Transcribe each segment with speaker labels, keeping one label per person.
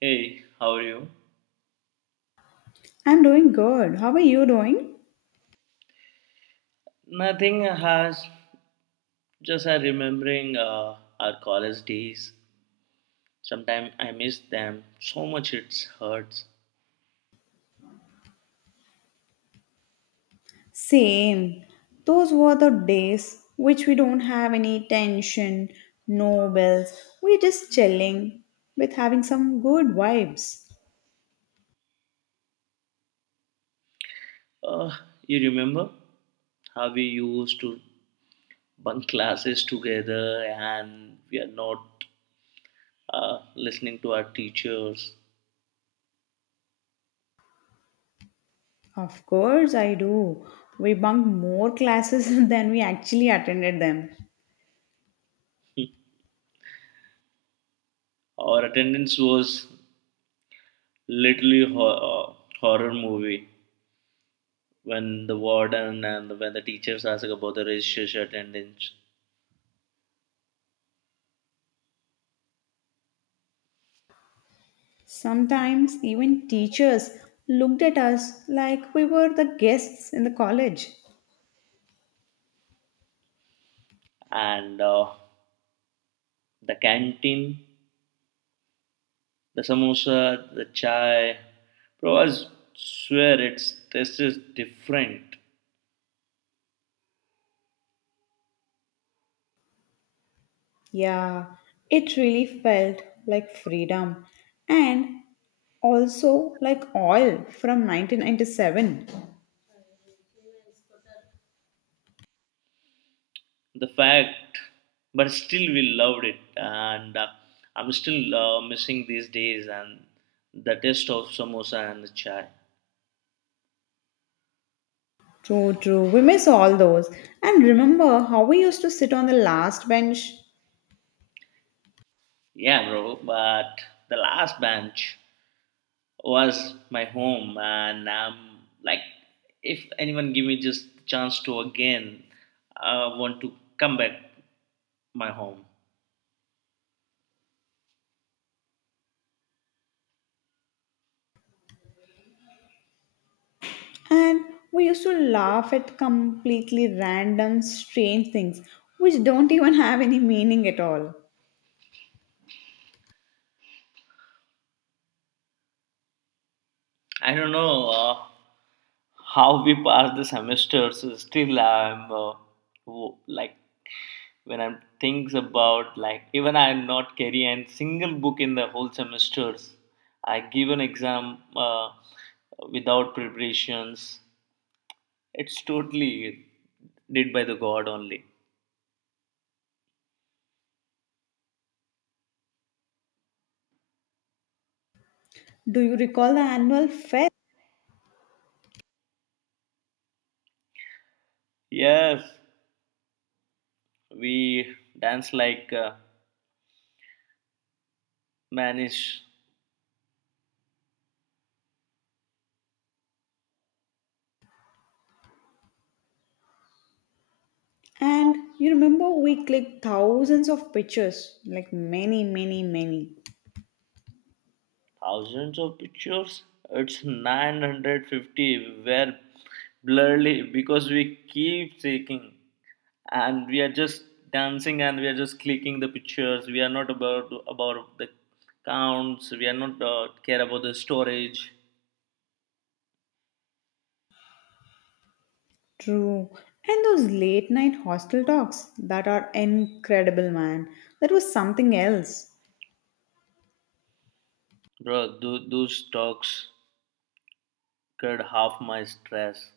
Speaker 1: Hey, how are you?
Speaker 2: I'm doing good. How are you doing?
Speaker 1: Nothing has just remembering our college days. Sometimes I miss them so much it hurts.
Speaker 2: Same. Those were the days which we don't have any tension, no bills. We're just chilling with having some good vibes.
Speaker 1: Uh, you remember how we used to bunk classes together and we are not listening to our teachers.
Speaker 2: Of course, I do. We bunked more classes than we actually attended them.
Speaker 1: Our attendance was literally horror movie when the warden and when the teachers ask about the registration attendance.
Speaker 2: Sometimes even teachers looked at us like we were the guests in the college.
Speaker 1: And the canteen, the samosa, the chai. Bro, I swear its taste is different.
Speaker 2: Yeah, it really felt like freedom. And also like oil from 1997.
Speaker 1: The fact, but still we loved it, and I'm still missing these days and the taste of samosa and the chai.
Speaker 2: True, true, we miss all those. And remember how we used to sit on the last bench,
Speaker 1: Yeah, bro, but the last bench was my home, and I'm like, if anyone give me just chance to again, I want to come back my home.
Speaker 2: and we used to laugh at completely random strange things which don't even have any meaning at all.
Speaker 1: I don't know how we passed the semester. So still, I'm like when I'm thinks about like even I'm not carrying a single book in the whole semesters. I give an exam without preparations. It's totally did by the God only.
Speaker 2: Do you recall the annual fest?
Speaker 1: Yes, we dance like manish
Speaker 2: And you remember we clicked thousands of pictures, like many.
Speaker 1: thousands of pictures, it's 950 were blurry because we keep taking, and we are just dancing and we are just clicking the pictures. We are not about the counts, we are not care about the storage.
Speaker 2: True. And those late night hostel talks that are incredible, man. That was something else.
Speaker 1: Bro, those talks cut half my stress.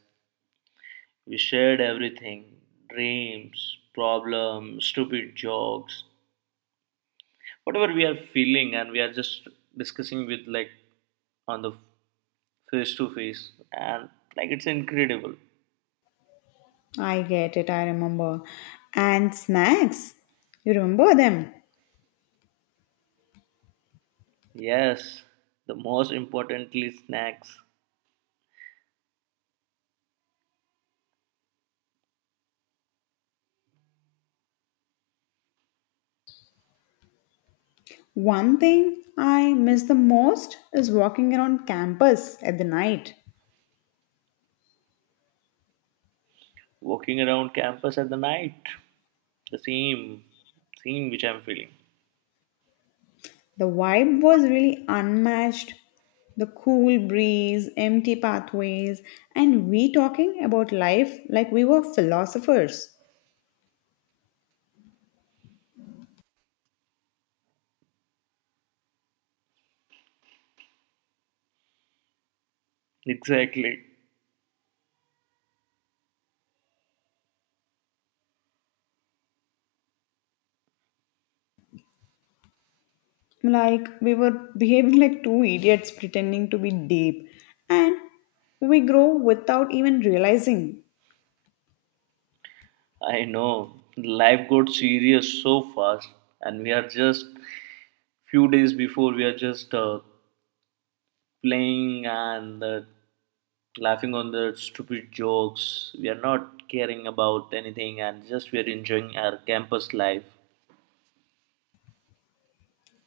Speaker 1: We shared everything: dreams, problems, stupid jokes, whatever we are feeling, and we are just discussing with like on the face to face, and like it's incredible.
Speaker 2: I get it, I remember. And snacks. You remember them.
Speaker 1: Yes, the most importantly snacks.
Speaker 2: One thing I miss the most is walking around campus at the night.
Speaker 1: Walking around campus at the night, the same which I'm feeling,
Speaker 2: The vibe was really unmatched. The cool breeze, empty pathways, and we talking about life like we were philosophers.
Speaker 1: exactly.
Speaker 2: Like we were behaving like two idiots pretending to be deep. And we grow without even realizing.
Speaker 1: I know life got serious so fast, and we are just few days before we are just playing and laughing on the stupid jokes. We are not caring about anything, and just we are enjoying our campus life.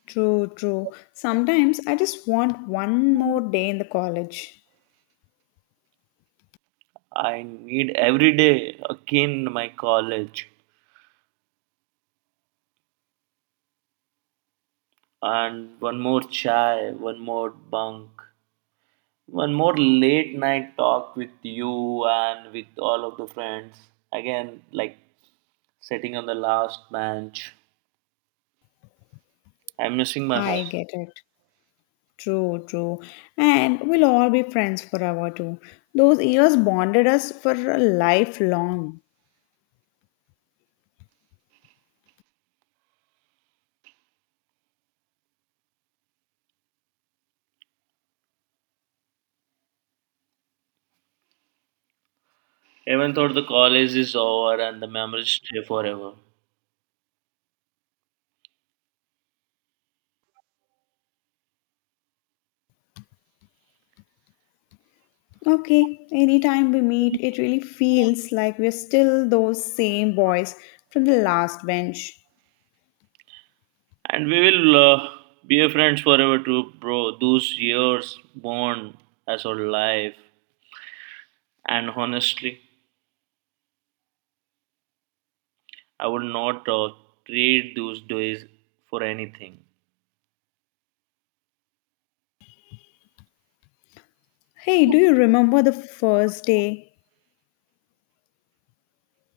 Speaker 2: True, true. Sometimes I just want one more day in the college.
Speaker 1: I need every day again my college, and one more chai, one more bunk, one more late night talk with you and with all of the friends. Again, like sitting on the last bench. I'm missing my home.
Speaker 2: I get it. True, true. And we'll all be friends forever too. Those years bonded us for a lifelong.
Speaker 1: Even though the college is over and the memories stay forever.
Speaker 2: Okay, anytime we meet, it really feels like we're still those same boys from the last bench.
Speaker 1: And we will be a friends forever too, bro. Those years born as our life. And honestly, I would not trade those days for anything.
Speaker 2: Hey, do you remember the first day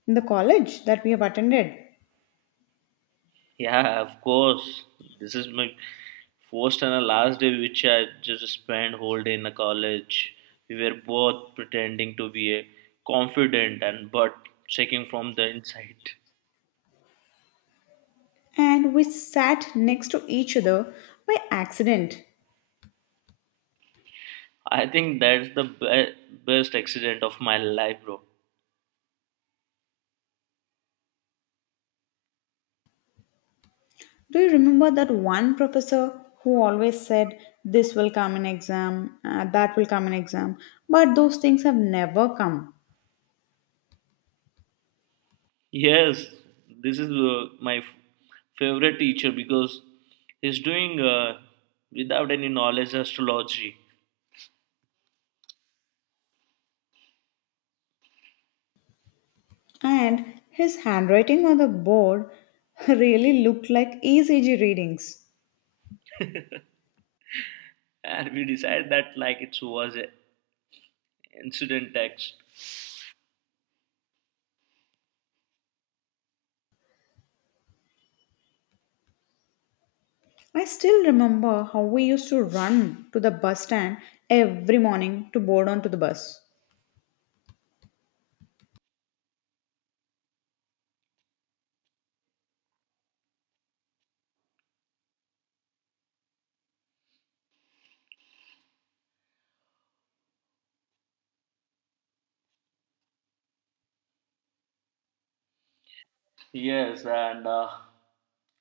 Speaker 2: in the college that we have attended?
Speaker 1: Yeah, of course. This is my first and a last day which I just spent whole day in a college. We were both pretending to be a confident, and but checking from the inside.
Speaker 2: And we sat next to each other by accident.
Speaker 1: I think that's the best accident of my life, bro.
Speaker 2: Do you remember that one professor who always said, "This will come in exam, that will come in exam," but those things have never come?
Speaker 1: Yes, this is my favorite teacher because he's doing without any knowledge astrology.
Speaker 2: And his handwriting on the board really looked like ECG readings.
Speaker 1: And we decided that like it was a incident text.
Speaker 2: I still remember how we used to run to the bus stand every morning to board onto the bus.
Speaker 1: Yes, and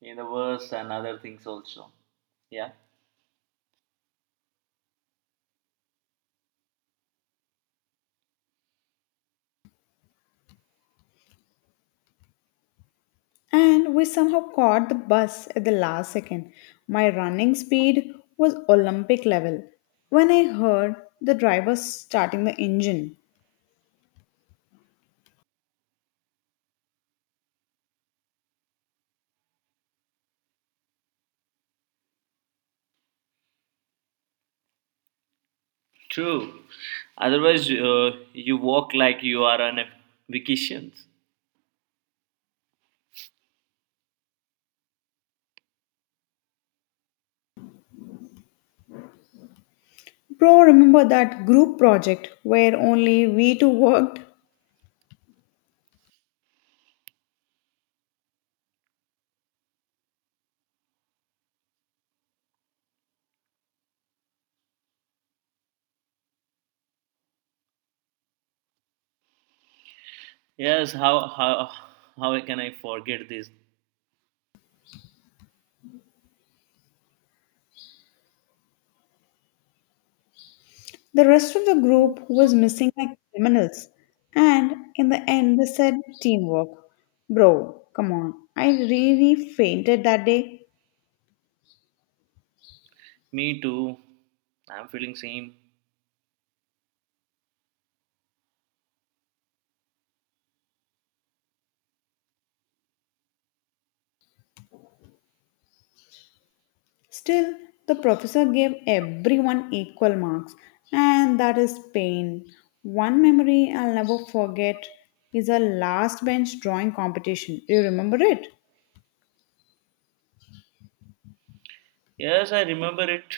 Speaker 1: in the verse and other things also, yeah.
Speaker 2: And we somehow caught the bus at the last second. My running speed was Olympic level when I heard the driver starting the engine.
Speaker 1: True, otherwise you walk like you are on a vacation.
Speaker 2: Bro, remember that group project where only we two worked?
Speaker 1: Yes, how can I forget this?
Speaker 2: The rest of the group was missing like criminals, and in the end, they said teamwork. Bro, come on, I really fainted that day.
Speaker 1: Me too, I'm feeling same.
Speaker 2: Still, the professor gave everyone equal marks, and that is pain. One memory I'll never forget is a last bench drawing competition. Do you remember it?
Speaker 1: Yes, I remember it.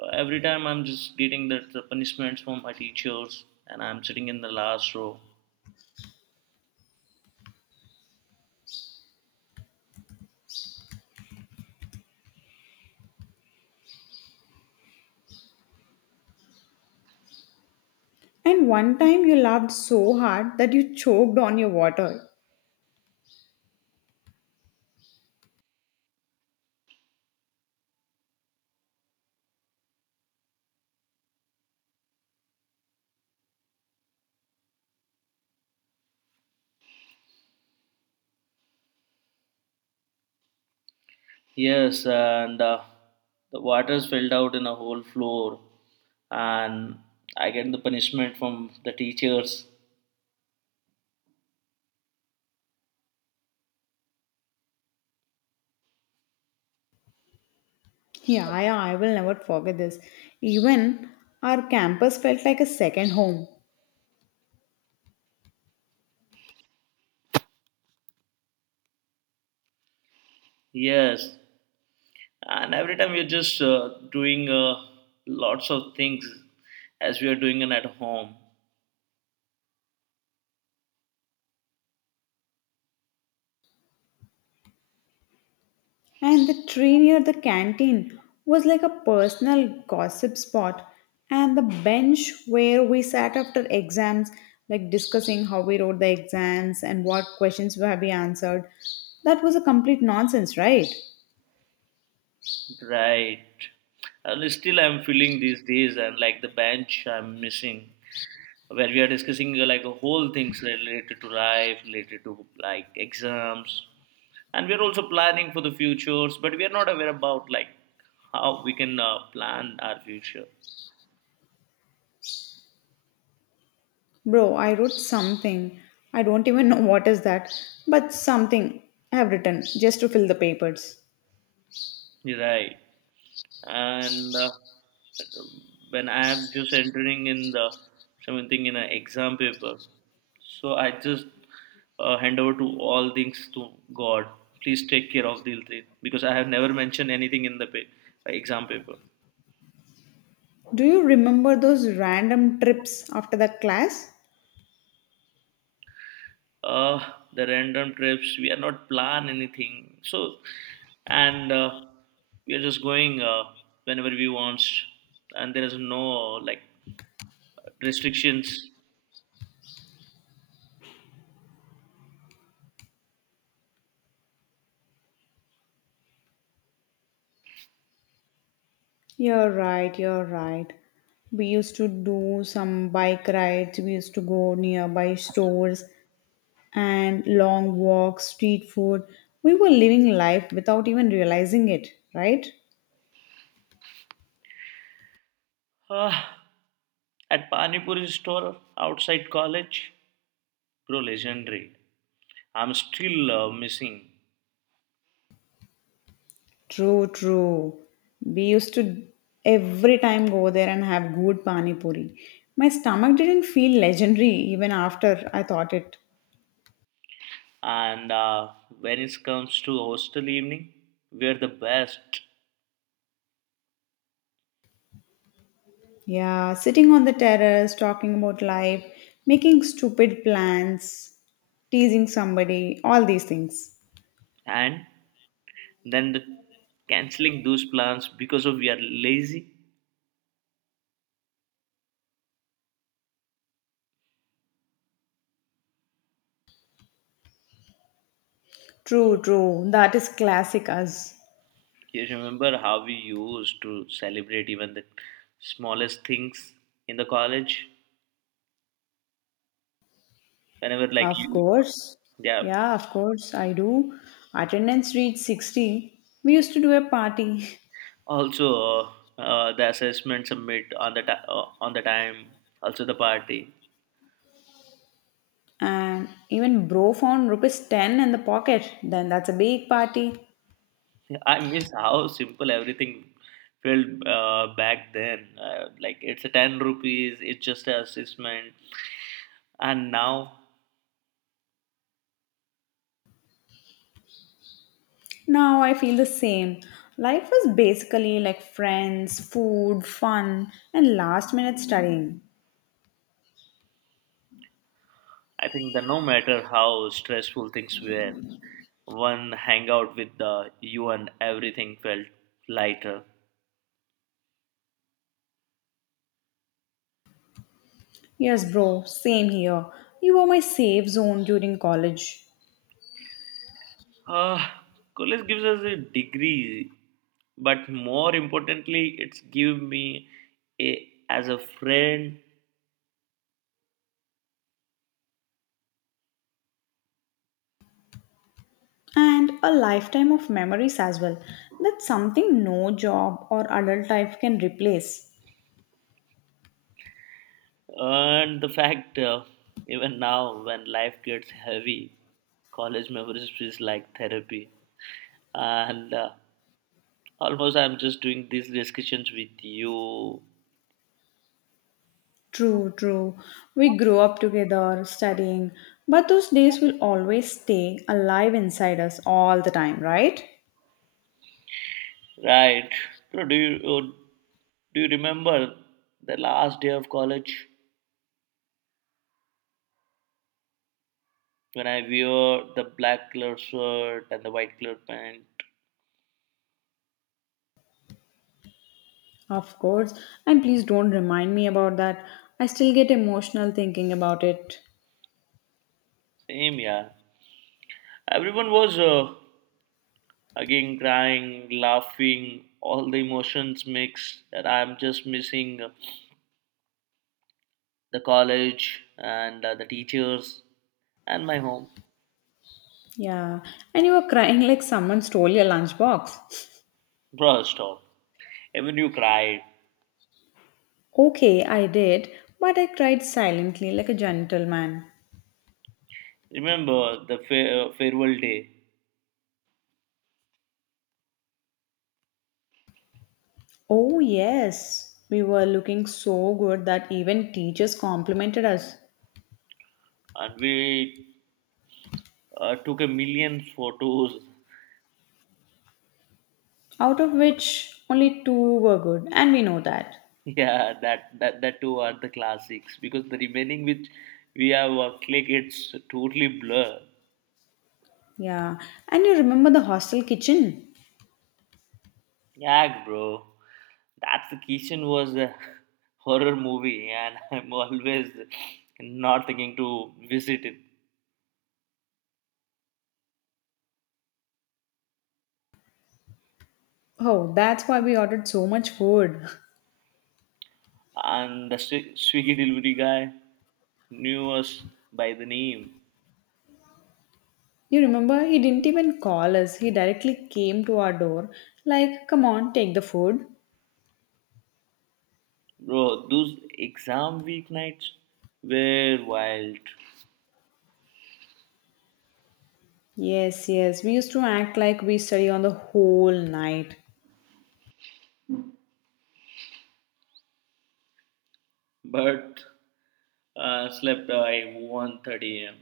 Speaker 1: Every time I'm just getting that the punishments from my teachers, and I'm sitting in the last row.
Speaker 2: And one time you laughed so hard that you choked on your water.
Speaker 1: Yes, and the water spilled out in a whole floor, and I get the punishment from the teachers.
Speaker 2: Yeah, yeah, I will never forget this. Even our campus felt like a second home.
Speaker 1: Yes, and every time you're just doing lots of things as we are doing it at home,
Speaker 2: And the tree near the canteen was like a personal gossip spot. And the bench where we sat after exams, like discussing how we wrote the exams and what questions have we answered, that was a complete nonsense, right?
Speaker 1: right? And still, I'm feeling these days, and like the bench I'm missing, where we are discussing like whole things related to life, related to like exams, and we're also planning for the futures, but we're not aware about like how we can plan our future.
Speaker 2: Bro, I wrote something. I don't even know what is that, but something I have written just to fill the papers.
Speaker 1: Right, and when I am just entering in the something in an exam paper, so I just hand over to all things to god. Please take care of these things because I have never mentioned anything in the exam paper.
Speaker 2: Do you remember those random trips after that class?
Speaker 1: Uh the random trips we are not plan anything, so, and we are just going whenever we want, and there is no like restrictions.
Speaker 2: You're right, you're right. We used to do some bike rides, we used to go nearby stores and long walks, street food. We were living life without even realizing it, right?
Speaker 1: Uh, at panipuri store outside college, bro, legendary. I'm still missing.
Speaker 2: True, true. We used to every time go there and have good pani puri. My stomach didn't feel legendary even after I thought it.
Speaker 1: And when it comes to hostel evening, we are the best.
Speaker 2: Yeah, sitting on the terrace, talking about life, making stupid plans, teasing somebody, all these things.
Speaker 1: And then the canceling those plans because of we are lazy.
Speaker 2: True, true. That is classic us.
Speaker 1: You remember how we used to celebrate even the smallest things in the college? Whenever, like
Speaker 2: Of
Speaker 1: you,
Speaker 2: course.
Speaker 1: yeah.
Speaker 2: Yeah, of course, I do. Attendance reached 60. We used to do a party.
Speaker 1: Also, the assessment submit on the on the time. Also, the party.
Speaker 2: And even bro found rupees 10 in the pocket. Then that's a big party.
Speaker 1: I miss how simple everything felt back then. Like it's a ₹10. It's just an assessment. And now,
Speaker 2: Now I feel the same. Life was basically like friends, food, fun, and last minute studying.
Speaker 1: I think that no matter how stressful things were, one hangout with the you and everything felt lighter.
Speaker 2: Yes, bro, same here. You were my safe zone during college.
Speaker 1: Uh, College gives us a degree, but more importantly, it's give me a, as a friend.
Speaker 2: And a lifetime of memories as well. That's something no job or adult life can replace.
Speaker 1: And the fact even now when life gets heavy, college memories feels like therapy. And almost I'm just doing these discussions with you,
Speaker 2: True, true. We grew up together, studying, but those days will always stay alive inside us all the time, right?
Speaker 1: right? So do you remember the last day of college when I wear the black color shirt and the white color pant?
Speaker 2: Of course, and please don't remind me about that. I still get emotional thinking about it.
Speaker 1: Same, yeah. Everyone was again crying, laughing, all the emotions mixed. That I'm just missing the college, and the teachers, and my home.
Speaker 2: Yeah, and you were crying like someone stole your lunchbox.
Speaker 1: Bro, stop. Even you cried.
Speaker 2: Okay, I did, but I cried silently like a gentleman.
Speaker 1: Remember the farewell day,
Speaker 2: Oh, yes, we were looking so good that even teachers complimented us,
Speaker 1: and we took a million photos.
Speaker 2: out of which only two were good, and we know that.
Speaker 1: Yeah, that two are the classics because the remaining which we have click it's totally blur.
Speaker 2: Yeah, and you remember the hostel kitchen?
Speaker 1: Yeah, bro. That vacation was a horror movie, and I'm always not thinking to visit it.
Speaker 2: Oh, that's why we ordered so much food.
Speaker 1: And the Swiggy delivery guy knew us by the name.
Speaker 2: You remember, he didn't even call us, he directly came to our door, like, come on, take the food.
Speaker 1: Bro, those exam weeknights were wild.
Speaker 2: Yes, yes, we used to act like we study on the whole night.
Speaker 1: But slept by 1:30 a.m.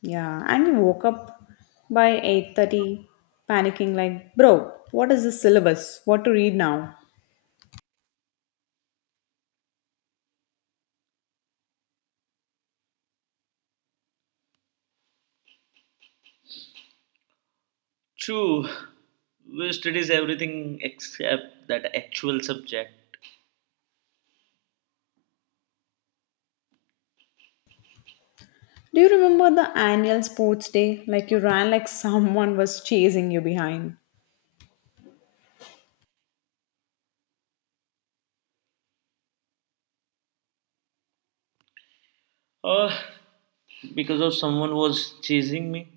Speaker 2: Yeah, and you woke up by 8:30 panicking like, "Bro, what is the syllabus? What to read now?"
Speaker 1: True, we studies everything except that actual subject.
Speaker 2: Do you remember the annual sports day? Like you ran like someone was chasing you behind.
Speaker 1: Oh, because of someone was chasing me.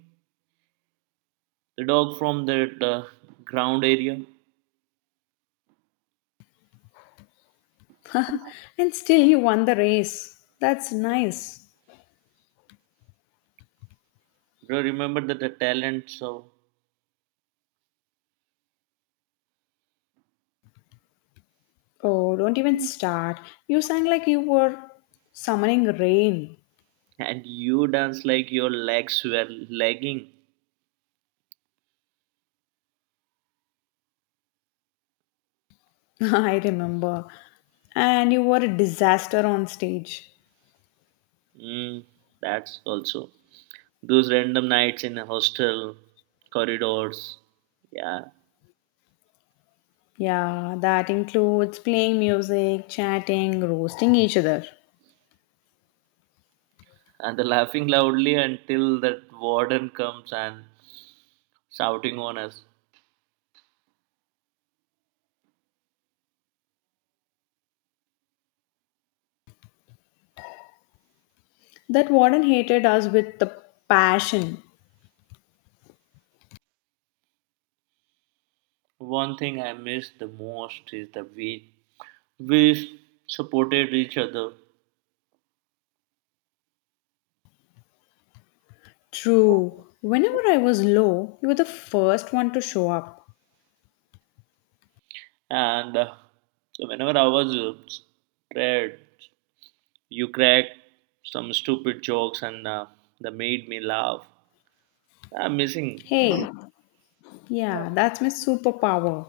Speaker 1: The dog from that ground area.
Speaker 2: And still you won the race. That's nice.
Speaker 1: Bro, remember that the talent show,
Speaker 2: Oh, don't even start. You sang like you were summoning rain.
Speaker 1: and you dance like your legs were lagging.
Speaker 2: I remember. And you were a disaster on stage.
Speaker 1: Mm, that's also those random nights in a hostel corridors. Yeah,
Speaker 2: Yeah, that includes playing music, chatting, roasting each other.
Speaker 1: and the laughing loudly until that warden comes and shouting on us.
Speaker 2: That warden hated us with the passion.
Speaker 1: One thing I miss the most is the way we supported each other,
Speaker 2: True. Whenever I was low, you were the first one to show up.
Speaker 1: and whenever I was scared, you crack some stupid jokes, and that made me laugh. I'm missing.
Speaker 2: Hey, yeah, that's my superpower.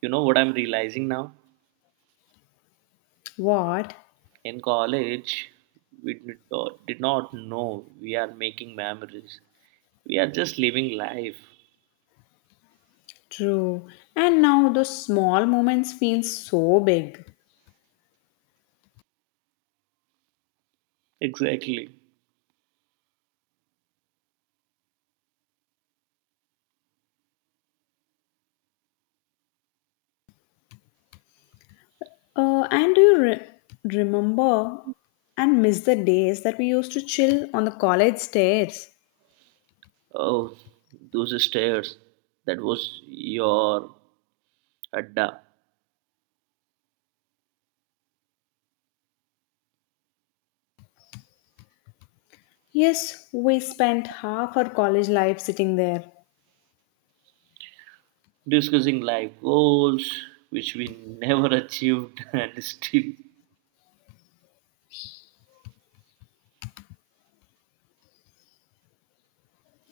Speaker 1: You know what I'm realizing now?
Speaker 2: What?
Speaker 1: In college, we did not know we are making memories. We are just living life.
Speaker 2: True. And now those small moments feel so big.
Speaker 1: Exactly.
Speaker 2: And do you remember and miss the days that we used to chill on the college stairs?
Speaker 1: Oh, those stairs. That was your adda.
Speaker 2: Yes, we spent half our college life sitting there.
Speaker 1: Discussing life goals, which we never achieved and still.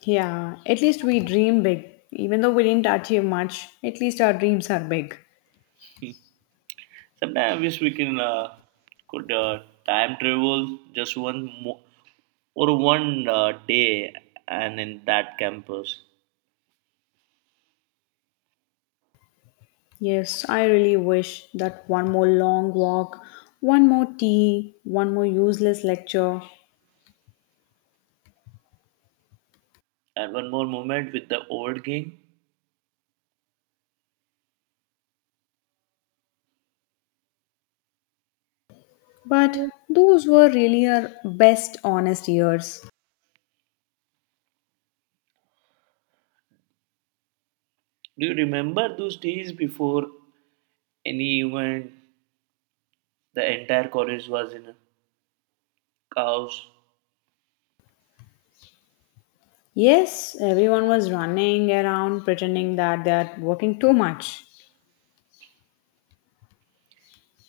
Speaker 2: Yeah, at least we dream big. Even though we didn't achieve much, at least our dreams are big.
Speaker 1: Sometimes I wish we can could time travel just one mo- or one day, and in that campus.
Speaker 2: Yes, I really wish that one more long walk, one more tea, one more useless lecture.
Speaker 1: And one more moment with the old gang.
Speaker 2: But those were really our best honest years.
Speaker 1: Do you remember those days before any event? The entire college was in a chaos,
Speaker 2: Yes, everyone was running around pretending that they are working too much.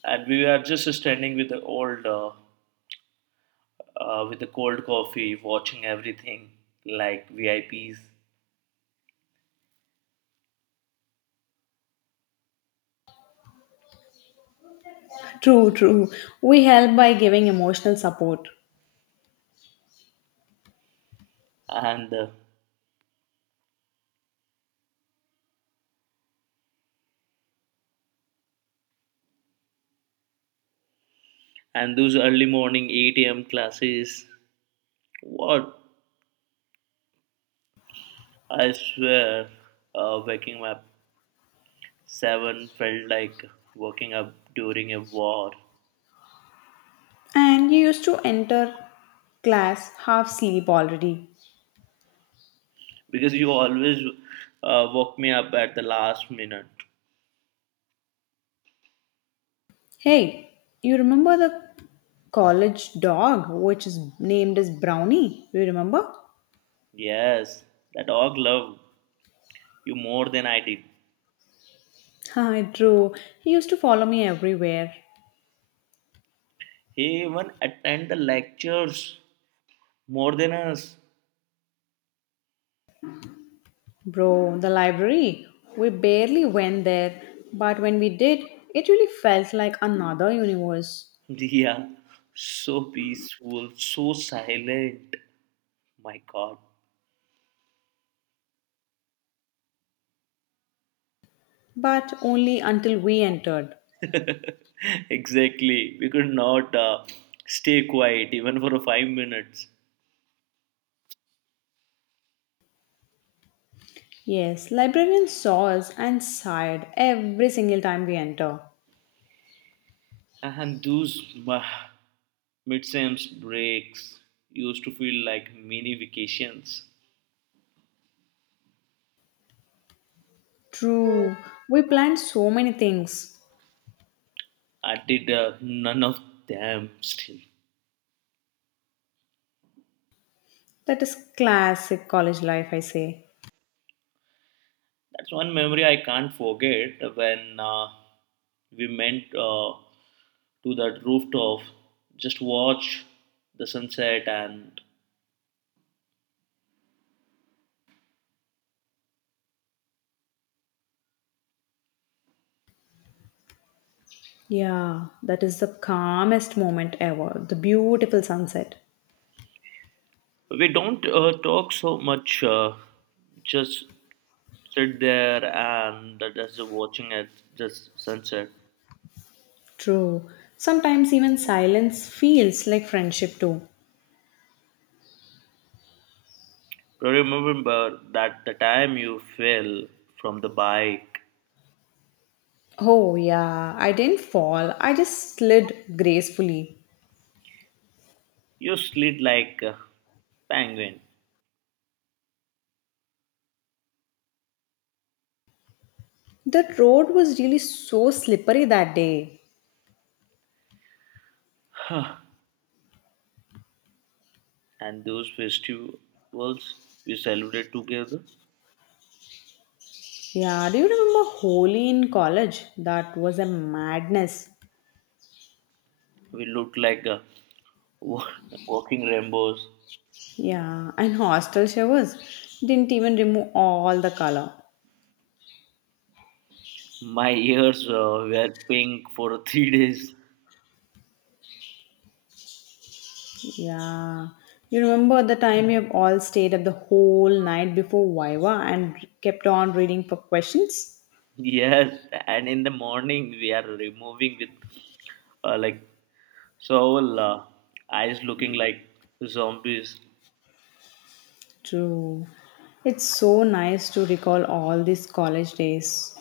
Speaker 1: and we were just standing with the with the cold coffee, watching everything like VIPs,
Speaker 2: True, true. We help by giving emotional support.
Speaker 1: and uh, and those early morning 8 a.m. classes. What, I swear, waking up seven felt like waking up during a war,
Speaker 2: And you used to enter class half asleep already.
Speaker 1: because you always woke me up at the last minute.
Speaker 2: Hey, you remember the college dog which is named as Brownie? You remember?
Speaker 1: Yes, the dog loved you more than I did.
Speaker 2: Hi, true. He used to follow me everywhere.
Speaker 1: He even attended the lectures more than us.
Speaker 2: Bro, the library. We barely went there, but when we did, it really felt like another universe.
Speaker 1: Yeah, so peaceful, so silent. My God,
Speaker 2: But only until we entered.
Speaker 1: exactly. We could not stay quiet even for 5 minutes.
Speaker 2: Yes, librarian saw us and sighed every single time we enter.
Speaker 1: And those midsems breaks used to feel like mini vacations.
Speaker 2: True. We plan so many things.
Speaker 1: I did none of them still.
Speaker 2: That is classic college life, I say.
Speaker 1: That's one memory I can't forget when we went to that rooftop, just watch the sunset, and
Speaker 2: Yeah, that is the calmest moment ever. The beautiful sunset.
Speaker 1: we don't talk so much, just sit there and just watching it, just sunset.
Speaker 2: True. Sometimes even silence feels like friendship too.
Speaker 1: Remember that the time you fell from the bike,
Speaker 2: Oh, yeah, I didn't fall. I just slid gracefully.
Speaker 1: you slid like a penguin.
Speaker 2: The road was really so slippery that day.
Speaker 1: Huh. And those festivals we celebrate together,
Speaker 2: Yeah, do you remember Holi in college? That was a madness.
Speaker 1: we looked like wa- walking rainbows.
Speaker 2: Yeah, and hostel showers didn't even remove all the color.
Speaker 1: My ears were pink for 3 days.
Speaker 2: Yeah. You remember the time we have all stayed up the whole night before Viva and kept on reading for questions?
Speaker 1: Yes, and in the morning we are removing with like so our, eyes looking like zombies.
Speaker 2: True. It's so nice to recall all these college days.